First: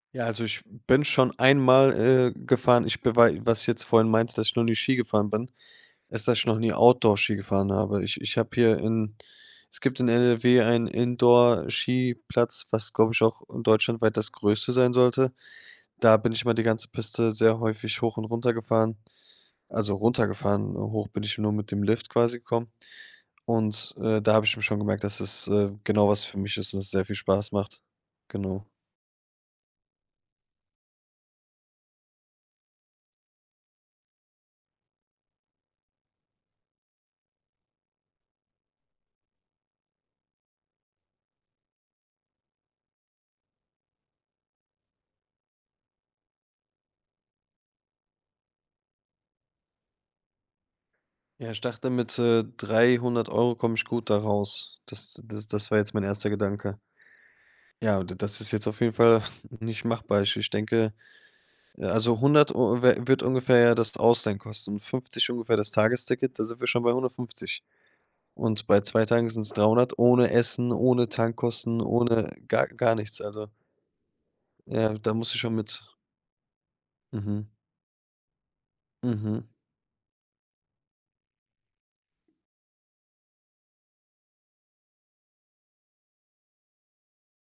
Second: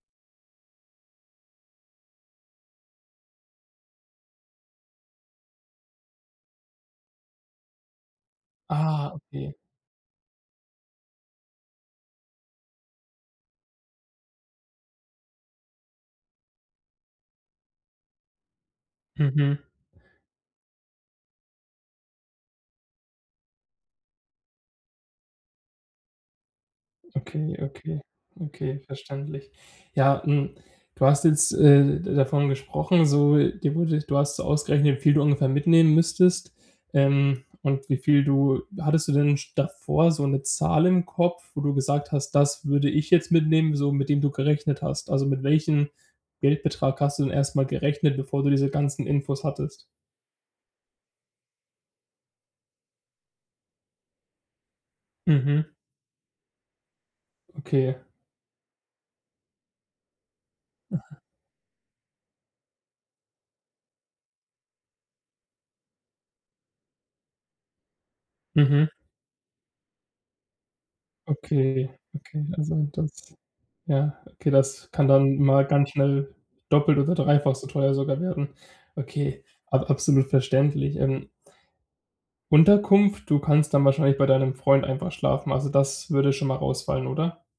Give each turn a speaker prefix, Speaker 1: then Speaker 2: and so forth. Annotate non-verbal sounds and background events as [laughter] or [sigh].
Speaker 1: Ja, also ich bin schon 1 mal, äh, gefahren, ich bewei was ich jetzt vorhin meinte, dass ich noch nie Ski gefahren bin, ist, dass ich noch nie Outdoor-Ski gefahren habe. Ich ich hab hier
Speaker 2: Ah,
Speaker 1: in
Speaker 2: okay.
Speaker 1: es gibt in NRW einen Indoorskiplatz, was, glaub ich, auch deutschlandweit das Größte sein sollte. Da bin ich mal die ganze Piste sehr häufig hoch und runter gefahren,
Speaker 2: Mhm.
Speaker 1: also runtergefahren. Hoch bin ich nur mit dem Lift quasi gekommen und, äh, da hab ich eben schon gemerkt, dass es, äh, genau was für mich ist und es sehr viel Spaß
Speaker 2: Okay,
Speaker 1: macht,
Speaker 2: okay,
Speaker 1: genau.
Speaker 2: okay, verständlich. Ja, hm, du hast jetzt, äh, davon gesprochen, so,, [unintelligible] du hast so ausgerechnet, wie viel du ungefähr mitnehmen müsstest, ähm, und wie viel du hattest du denn sch davor so 'ne Zahl im Kopf, wo du gesagt hast: „Das würde ich jetzt mitnehmen“, so mit dem du gerechnet hast? Also, mit welchen Geldbetrag hast du denn erst mal gerechnet, bevor du diese ganzen Infos hattest?
Speaker 1: Ja, ich dachte, mit, äh, 300 € komme ich gut da raus. Das das das
Speaker 2: Mhm.
Speaker 1: war jetzt mein 1. Gedanke.
Speaker 2: Okay.
Speaker 1: Ja, d das ist jetzt auf jeden Fall [chuckles] nicht machbar. Ich ich denke,
Speaker 2: Aha.
Speaker 1: äh, also 100 Eu wird ungefähr ja das Ausleihen kosten. 50 ungefähr das Tagesticket, da sind wir schon bei 150. Und bei
Speaker 2: Mhm.
Speaker 1: 2 Tagen sind's 300 ohne Essen, ohne Tankkosten,
Speaker 2: Okay,
Speaker 1: ohne
Speaker 2: okay,
Speaker 1: gar
Speaker 2: also
Speaker 1: gar nichts.
Speaker 2: das
Speaker 1: Also
Speaker 2: ja, okay, das
Speaker 1: Ja,
Speaker 2: kann
Speaker 1: da muss
Speaker 2: dann
Speaker 1: ich schon
Speaker 2: mal
Speaker 1: mit
Speaker 2: ganz schnell doppelt oder
Speaker 1: Mhm.
Speaker 2: dreifach so teuer sogar werden. Okay,
Speaker 1: Mhm.
Speaker 2: ab absolut verständlich, ähm Unterkunft: Du kannst dann wahrscheinlich bei deinem Freund einfach schlafen, also das würde schon mal rausfallen, oder?